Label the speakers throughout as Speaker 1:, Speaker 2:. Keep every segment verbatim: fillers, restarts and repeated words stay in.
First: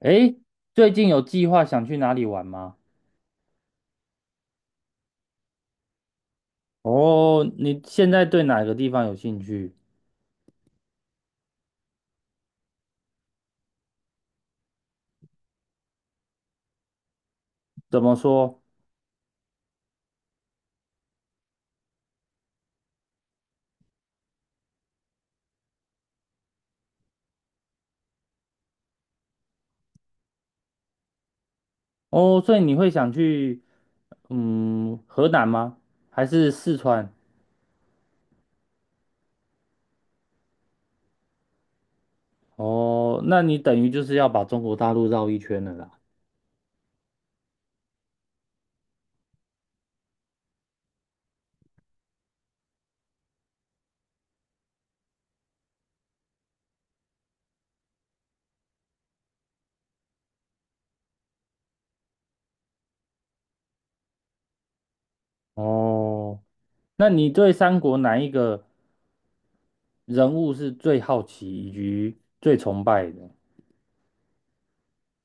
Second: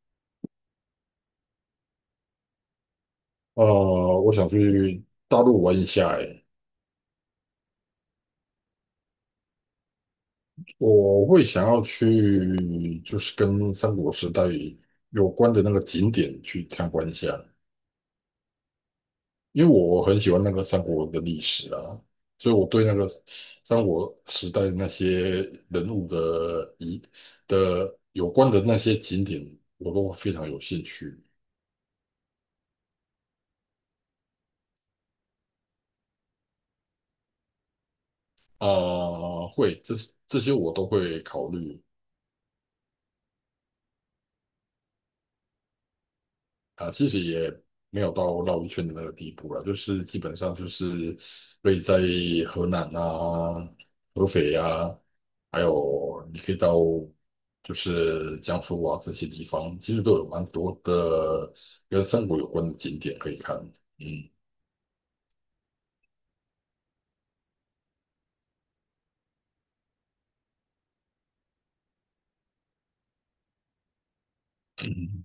Speaker 1: 诶，最近有计划想去哪里玩吗？
Speaker 2: 呃，我想去大陆玩一下，诶，
Speaker 1: 哦，你现在对哪个地方有兴趣？
Speaker 2: 我会想要去就是跟三国时代有关的那个景点去参观一下，
Speaker 1: 怎么说？
Speaker 2: 因为我很喜欢那个三国的历史啊，所以我对那个三国时代那些人物的一的有关的那些景点，我都非常有兴趣
Speaker 1: 哦，所以你会想去，嗯，河南吗？还是四川？
Speaker 2: 啊，会，这这些我都会考虑。
Speaker 1: 哦，那你等于就是要把中国大陆绕一圈了啦。
Speaker 2: 啊，其实也没有到绕一圈的那个地步了，就是基本上就是以在河南啊、合肥啊，还有你可以到就是江苏啊这些地方，其实都有蛮多的跟三国有关的景点可以看。嗯，
Speaker 1: 哦，那你对三国哪一个人物是最好奇以及最崇拜的？
Speaker 2: 嗯，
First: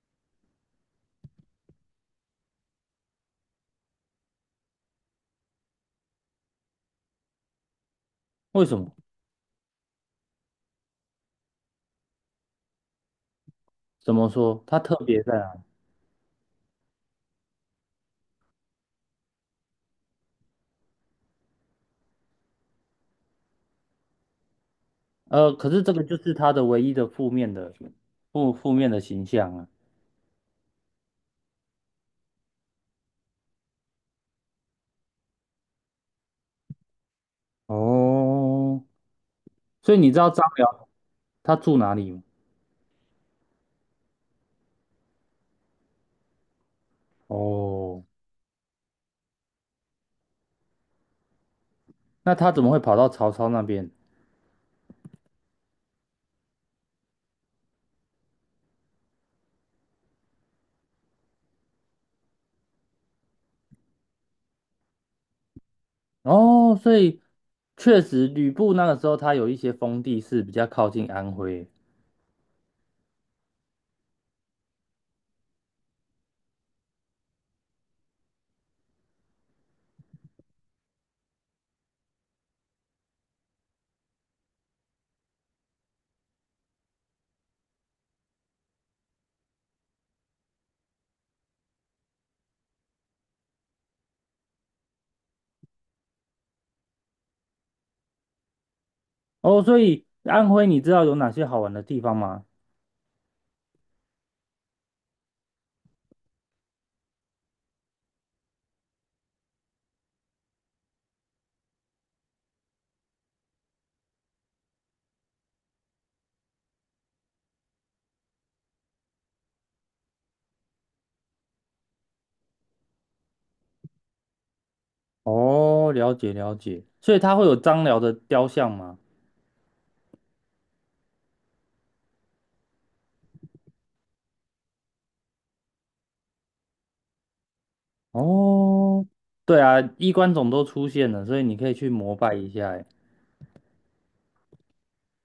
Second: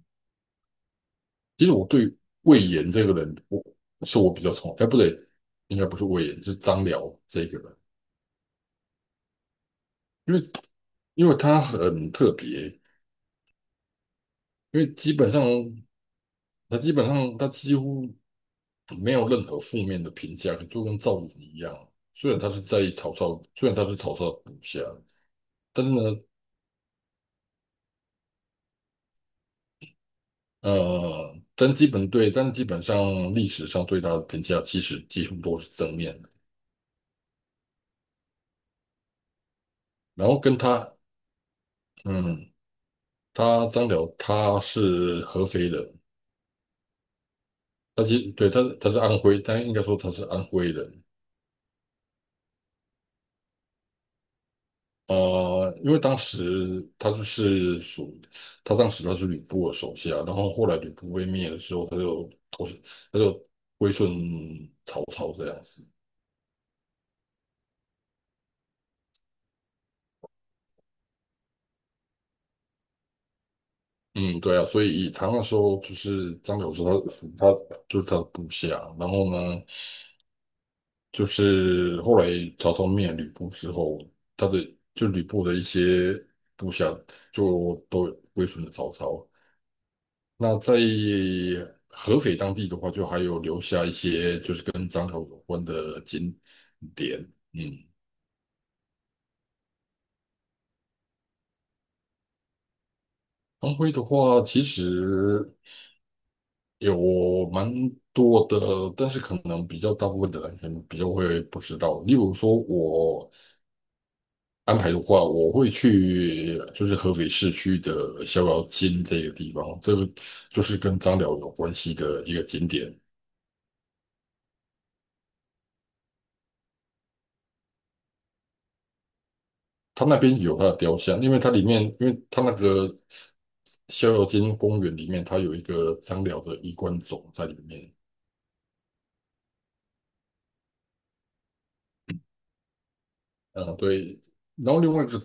Speaker 2: 其实我对魏延这个人，我是我比较崇，哎，不对，应该不是魏延，是张辽这个人，
Speaker 1: 为什么？
Speaker 2: 因为因为他很特别，
Speaker 1: 怎么说？他
Speaker 2: 因为
Speaker 1: 特
Speaker 2: 基
Speaker 1: 别
Speaker 2: 本
Speaker 1: 在
Speaker 2: 上。
Speaker 1: 哪里
Speaker 2: 他基本上他几乎没有任何负面的评价，就跟赵云一样。虽然他是在曹操，虽然他是曹操的部下，
Speaker 1: 呃，可是
Speaker 2: 但是
Speaker 1: 这
Speaker 2: 呢，
Speaker 1: 个就是他的唯一的负面的负负面的形象啊。
Speaker 2: 呃，但基本对，但基本上历史上对他的评价其实几乎都是正面的。
Speaker 1: 哦，所以你知
Speaker 2: 然
Speaker 1: 道
Speaker 2: 后
Speaker 1: 张
Speaker 2: 跟
Speaker 1: 辽
Speaker 2: 他，
Speaker 1: 他住哪里吗？
Speaker 2: 嗯，他张辽他是合肥人，
Speaker 1: 哦，
Speaker 2: 他其实对他他是安徽，但应该说他是安徽人。
Speaker 1: 那他怎么会跑到曹操那边？
Speaker 2: 呃，因为当时他就是属，他当时他是吕布的手下，然后后来吕布被灭的时候，他就投，他就归顺曹操这样子。
Speaker 1: 哦，所以确实吕布那个时候他有一些封地是比较靠近安徽。
Speaker 2: 嗯，对啊，所以他那时候就是张角是他他就是他的部下，然后呢，就是后来曹操灭吕布之后，他的就吕布的一些部下就都归顺了曹操。那在合肥当地的话，就还有留下一些就是跟张辽有关的景点。嗯，
Speaker 1: 哦，所以安徽你知道有哪些好玩的地方吗？
Speaker 2: 安徽的话，其实有蛮多的，但是可能比较大部分的人可能比较会不知道。例如说，我安排的话，我会去就是合肥市区的逍遥津这个地方，这个就是跟张辽有关系的一个景点。
Speaker 1: 哦，了解了解，所以他会有张辽的雕像吗？
Speaker 2: 它那边有它的雕像，因为它里面，因为它那个逍遥津公园里面，它有一个张辽的衣冠冢在里面。
Speaker 1: 哦，对啊，衣冠冢都出现了，所以你可以去膜拜一下欸。
Speaker 2: 嗯，对。然后另外一个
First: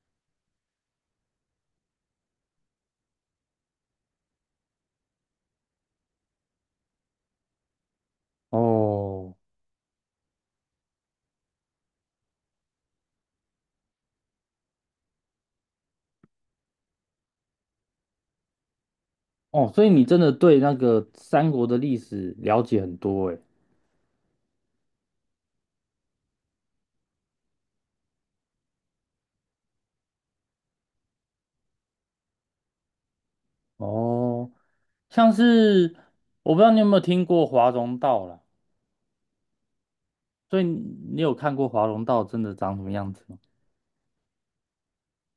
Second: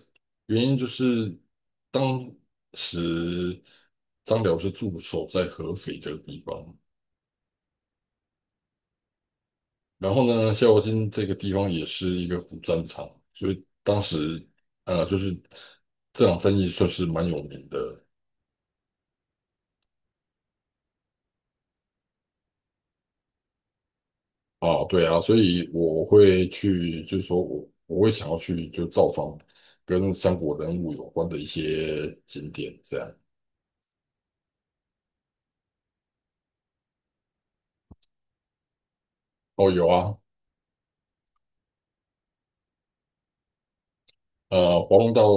Speaker 2: 原因就是，当时张辽是驻守在合肥这个地方，
Speaker 1: 哦
Speaker 2: 然后呢，逍遥津这个地方也是一个古战场，所以当时呃，就是这场战役算是蛮有名的。
Speaker 1: 哦，所以你真的对那个三国的历史了解很多哎。
Speaker 2: 啊，对啊，所以我会去，就是说我我会想要去就造访跟三国人物有关的一些景点，这样。
Speaker 1: 哦，像是我不知道你有没有听过华容道啦，
Speaker 2: 哦，有啊，
Speaker 1: 所以你你有看过华容道真的长什么样子吗？
Speaker 2: 呃，黄龙道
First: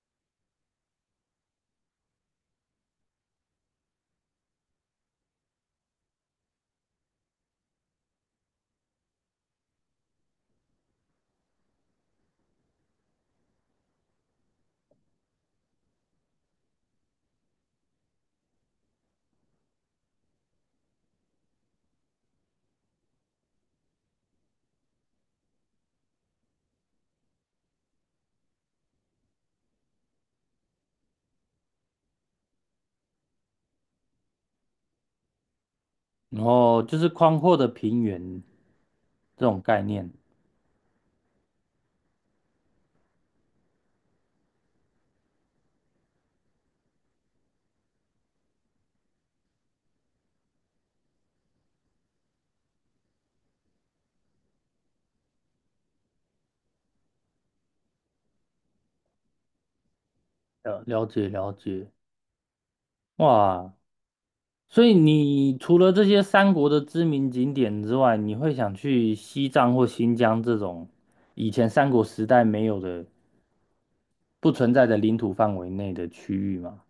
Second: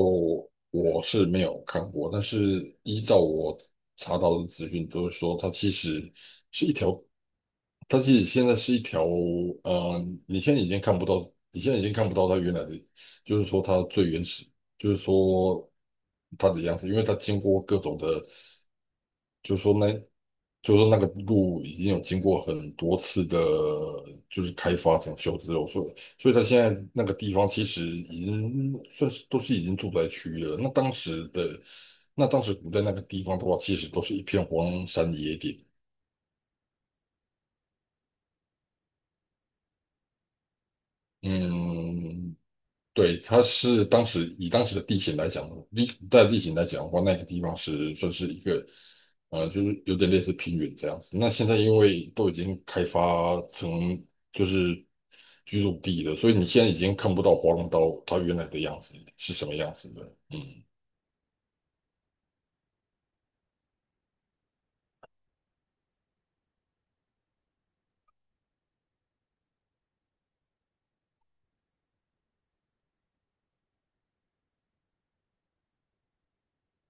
Speaker 2: 我是没有看过，但是依照我查到的资讯，都是说它其实它其实现在是一条，呃，你现在已经看不到，你现在已经看不到它原来的，就是说它最原始，就是说它的样子，因为它经过各种的。就是说那，就是说那个路已经有经过很多次的，就是开发整修之后，所以所以它现在那个地方其实已经算是都是已经住宅区了。那当时的，那当时古代那个地方的话，其实都是一片荒山野岭。
Speaker 1: 然后就是宽阔的平原这种概念，
Speaker 2: 嗯，对，它是当时以当时的地形来讲，地在地形来讲的话，那个地方是算是一个，呃，就是有点类似平原这样子。那现在因为都已经开发成就是居住地了，所以你现在已经看不到华龙岛它原来的样子是什么样子的。嗯，
Speaker 1: 了了解了解。哇，所以你除了这些三国的知名景点之外，你会想去西藏或新疆这种以前三国时代没有的、不存在的领土范围内的区域吗？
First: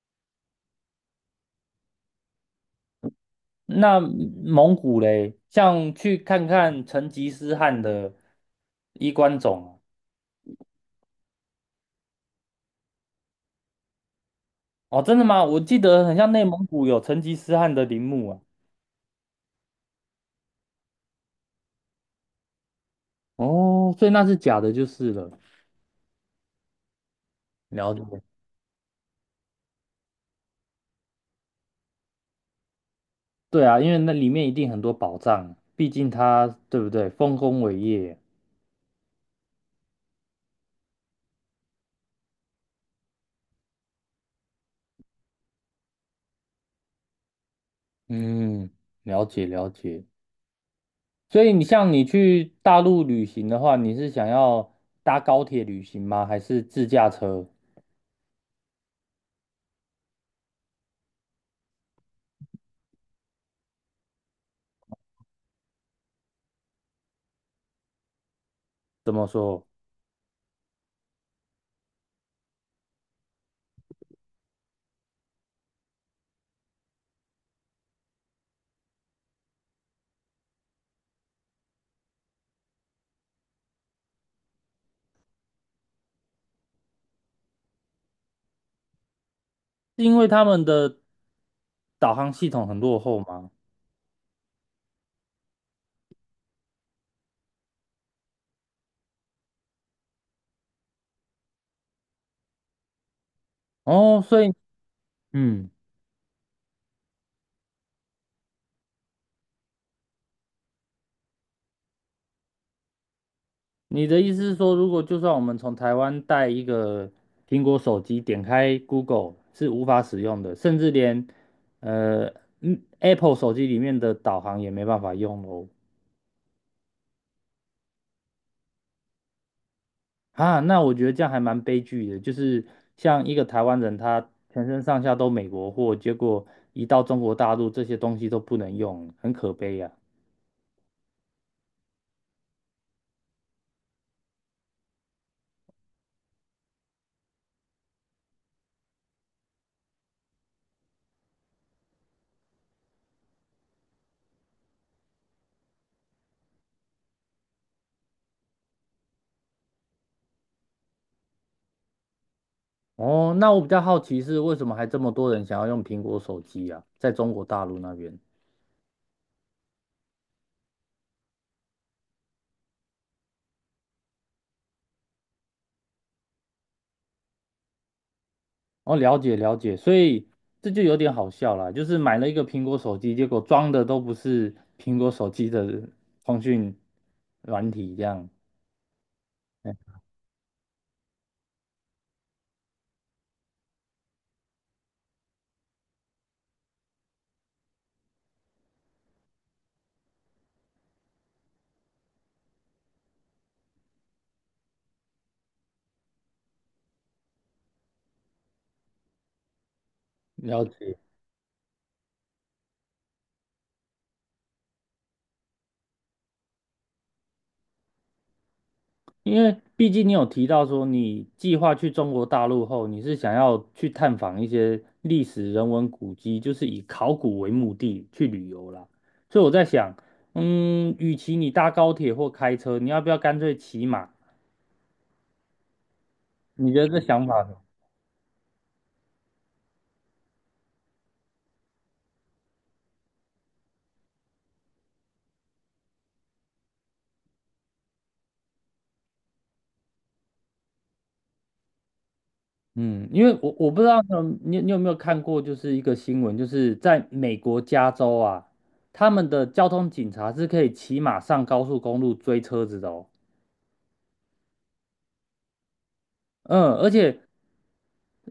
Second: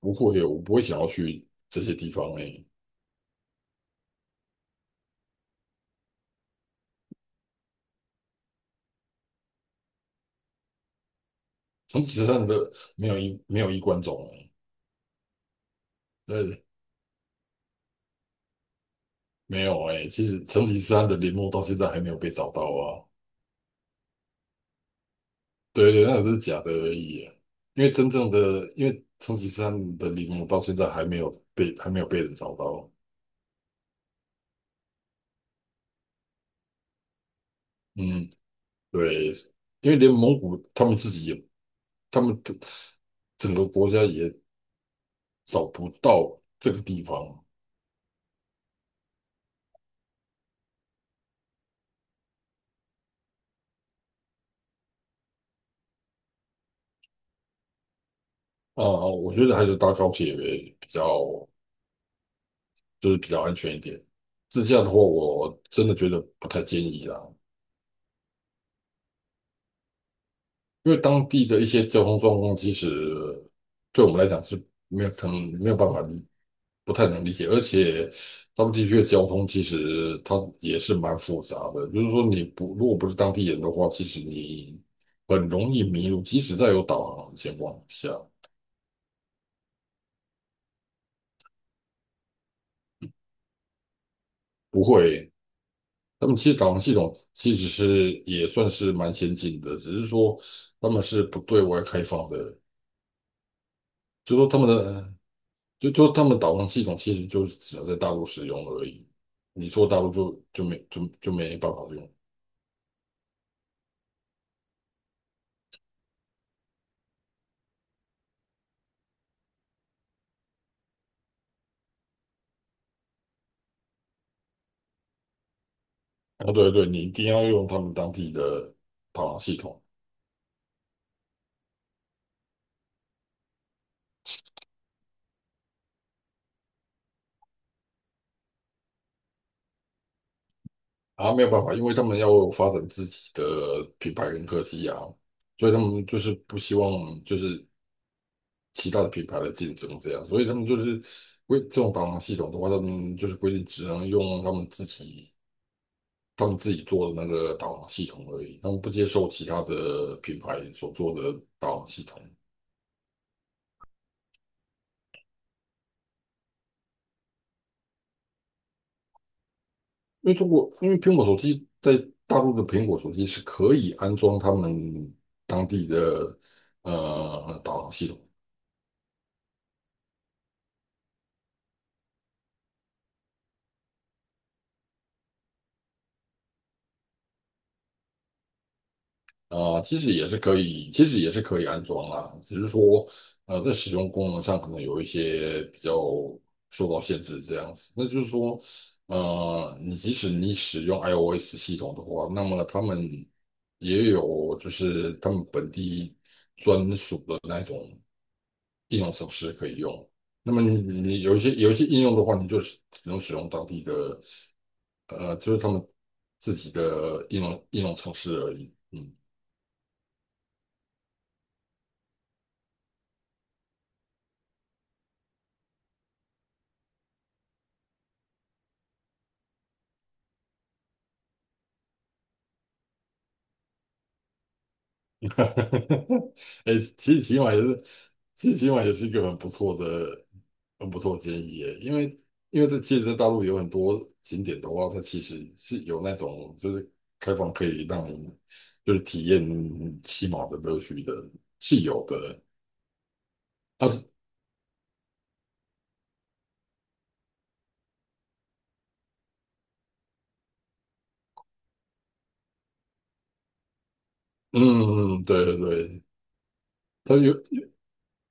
Speaker 2: 不会，我不会想要去这些地方诶、
Speaker 1: 那蒙古嘞，像去看看成吉思汗的衣冠冢
Speaker 2: 成吉思汗的没有一没有衣冠冢。诶、
Speaker 1: 啊。哦，真的吗？我记得很像内蒙
Speaker 2: 对，
Speaker 1: 古有成吉思汗的陵墓啊。
Speaker 2: 没有诶、其实成吉思汗的陵墓到现在还没有被找到啊。
Speaker 1: 哦，所以那是假的，就是了。
Speaker 2: 对对，那只是假的而已啊因为
Speaker 1: 了
Speaker 2: 真
Speaker 1: 解。
Speaker 2: 正的，因为成吉思汗的陵墓到现在还没有被还没有被人找到。
Speaker 1: 对啊，因为那里面一定很多宝藏啊，毕竟他，对不对？丰功伟业。
Speaker 2: 嗯，对，因为连蒙古他们自己也，他们的整个国家也找不到这个地方
Speaker 1: 嗯，了解了解。所以你像你去大陆旅行的话，你是想要搭高铁旅行吗？还是自驾车？
Speaker 2: 啊。我觉得还是搭高铁为比较，就是比较安全一点。自驾的话，我真的觉得不太建议啦，
Speaker 1: 怎么说？
Speaker 2: 因为当地的一些交通状况，其实对我们来讲是没有可能没有办法不太能理解，而且他们地区的交通其实它也是蛮复杂的，就是说你不如果不是当地人的话，其实你很容易迷路，即使在有导航的情况下，
Speaker 1: 是因为他们的导航系统很落后吗？
Speaker 2: 不会。他们其实导航系统其实是也算是蛮先进的，只是说他们是不对外开放的，
Speaker 1: 哦，
Speaker 2: 就
Speaker 1: 所
Speaker 2: 说
Speaker 1: 以，
Speaker 2: 他们的
Speaker 1: 嗯，
Speaker 2: 就就他们导航系统其实就是只能在大陆使用而已，你说大陆就就没就就没办法用。
Speaker 1: 你的意思是说，如果就算我们从台湾带一个苹果手机，点开 Google 是无法使用的，甚至连呃嗯 Apple 手机里面的导航也没办法用哦。
Speaker 2: 啊，对对，你一定要用他们当地的导航系统
Speaker 1: 啊，那我觉得这样还蛮悲剧的，就是像一个台湾人，他全身上下都美国货，结果一到中国大陆，这些东西都不能用，很可悲呀、
Speaker 2: 啊，没有办法，因为他们要发展自己的品牌跟科技啊，所以他们就是不希望就是其他的品牌来竞争这样，所以他们就是规这种导航系统的话，他们就是规定只能用他们自己他们自己做的那个导航系统而已，他们不接受其他的品牌所做的导航系统。
Speaker 1: 哦，那我比较好奇是为什么还这么多人想要用苹果手机啊？在中国大陆那边，
Speaker 2: 因为中国，因为苹果手机在大陆的苹果手机是可以安装他们当地的呃导航系统
Speaker 1: 哦，了解了解，所以这就有点好笑了，就是买了一个苹果手机，结果装的都不是苹果手机的通讯软体，这样
Speaker 2: 啊、其实也是可以，其实也是可以安装啦，只是说呃在使用功能上可能有一些比较受到限制这样子。那就是说，呃，你即使你使用 i o s 系统的话，那么他们也有就是他们本地专属的那种，应用程式可以用。那
Speaker 1: 了
Speaker 2: 么你
Speaker 1: 解。
Speaker 2: 你有一些有一些应用的话，你就只能使用当地的，呃，就是他们自己的应用应用程式而已。嗯，
Speaker 1: 因为毕竟你有提到说，你计划去中国大陆后，你是想要去探访一些历史人文古迹，就是以考古为目的去旅游啦。所以我在想，嗯，与其你搭高铁或开车，你要不要干脆骑马？你
Speaker 2: 哎，
Speaker 1: 觉得这
Speaker 2: 其实
Speaker 1: 想
Speaker 2: 起
Speaker 1: 法
Speaker 2: 码
Speaker 1: 呢？
Speaker 2: 也是，其实起码也是一个很不错的、很不错的建议耶。因为因为这其实，在大陆有很多景点的话，它其实是有那种就是开放可以让你就是体验骑马的乐趣的，是有的。
Speaker 1: 嗯，因为我我不知
Speaker 2: 啊，
Speaker 1: 道你你有没有看过，就是一个新闻，就是在美国加州啊，他们的交通警察是可以骑马上高速公路追车子的哦。
Speaker 2: 嗯，对对对，
Speaker 1: 嗯，而
Speaker 2: 它
Speaker 1: 且
Speaker 2: 有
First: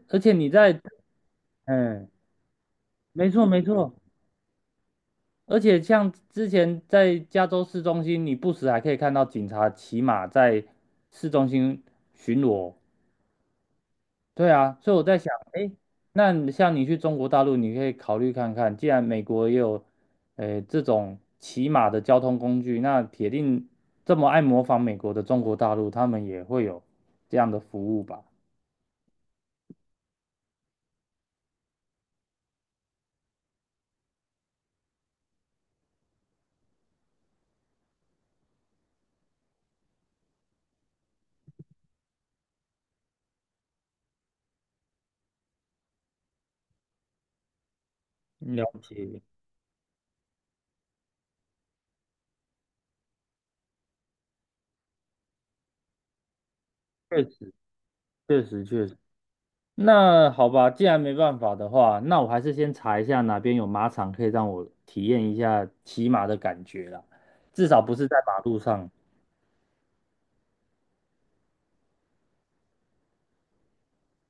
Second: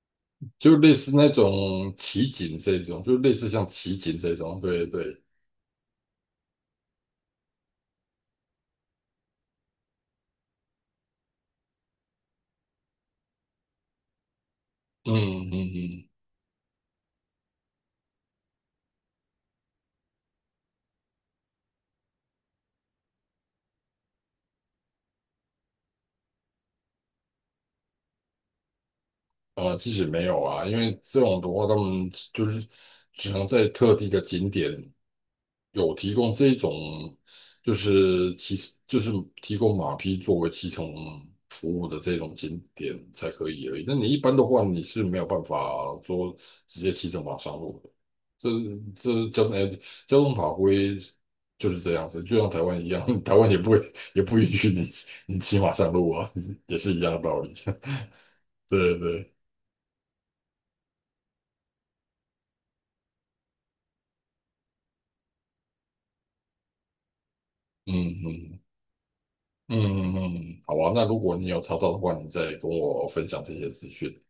Speaker 1: 而且你
Speaker 2: 就
Speaker 1: 在
Speaker 2: 类似那种
Speaker 1: 嗯。
Speaker 2: 奇景这种，就
Speaker 1: 没
Speaker 2: 类
Speaker 1: 错
Speaker 2: 似
Speaker 1: 没
Speaker 2: 像
Speaker 1: 错，
Speaker 2: 奇景这种，对对，
Speaker 1: 而且像之前在加州市中心，你不时还可以看到警察骑马在市中心巡逻。对啊，所以我在想，
Speaker 2: 嗯
Speaker 1: 哎，
Speaker 2: 嗯
Speaker 1: 那你像你去中国大陆，你可以考虑看看，既然美国也有，诶，这种骑马的交通工具，那铁定这么爱模仿美国的中国大陆，他们也会有这样的服务吧？
Speaker 2: 嗯，呃，其实没有啊，因为这种的话，他们就是只能在特定的景点有提供这一种就是骑就是提供马匹作为骑乘服务的这种景点才可以而已。那你一般的话，你是没有办法说直接骑着马上路的。这
Speaker 1: 嗯了解，
Speaker 2: 这交哎交通法规就是这样子，就像台湾一样，台湾也不会也不允许你你骑马上路啊，也是一样的
Speaker 1: 确
Speaker 2: 道
Speaker 1: 实
Speaker 2: 理。
Speaker 1: 确实 确实。
Speaker 2: 对对，
Speaker 1: 那好吧，既然没办法的话，那我还是先查一下哪边有马场可以让我体验一下骑马的感觉了，至少
Speaker 2: 嗯
Speaker 1: 不是在马路
Speaker 2: 嗯
Speaker 1: 上。
Speaker 2: 嗯嗯嗯，好啊。那如果你有查到的话，你再跟我分享这些资讯。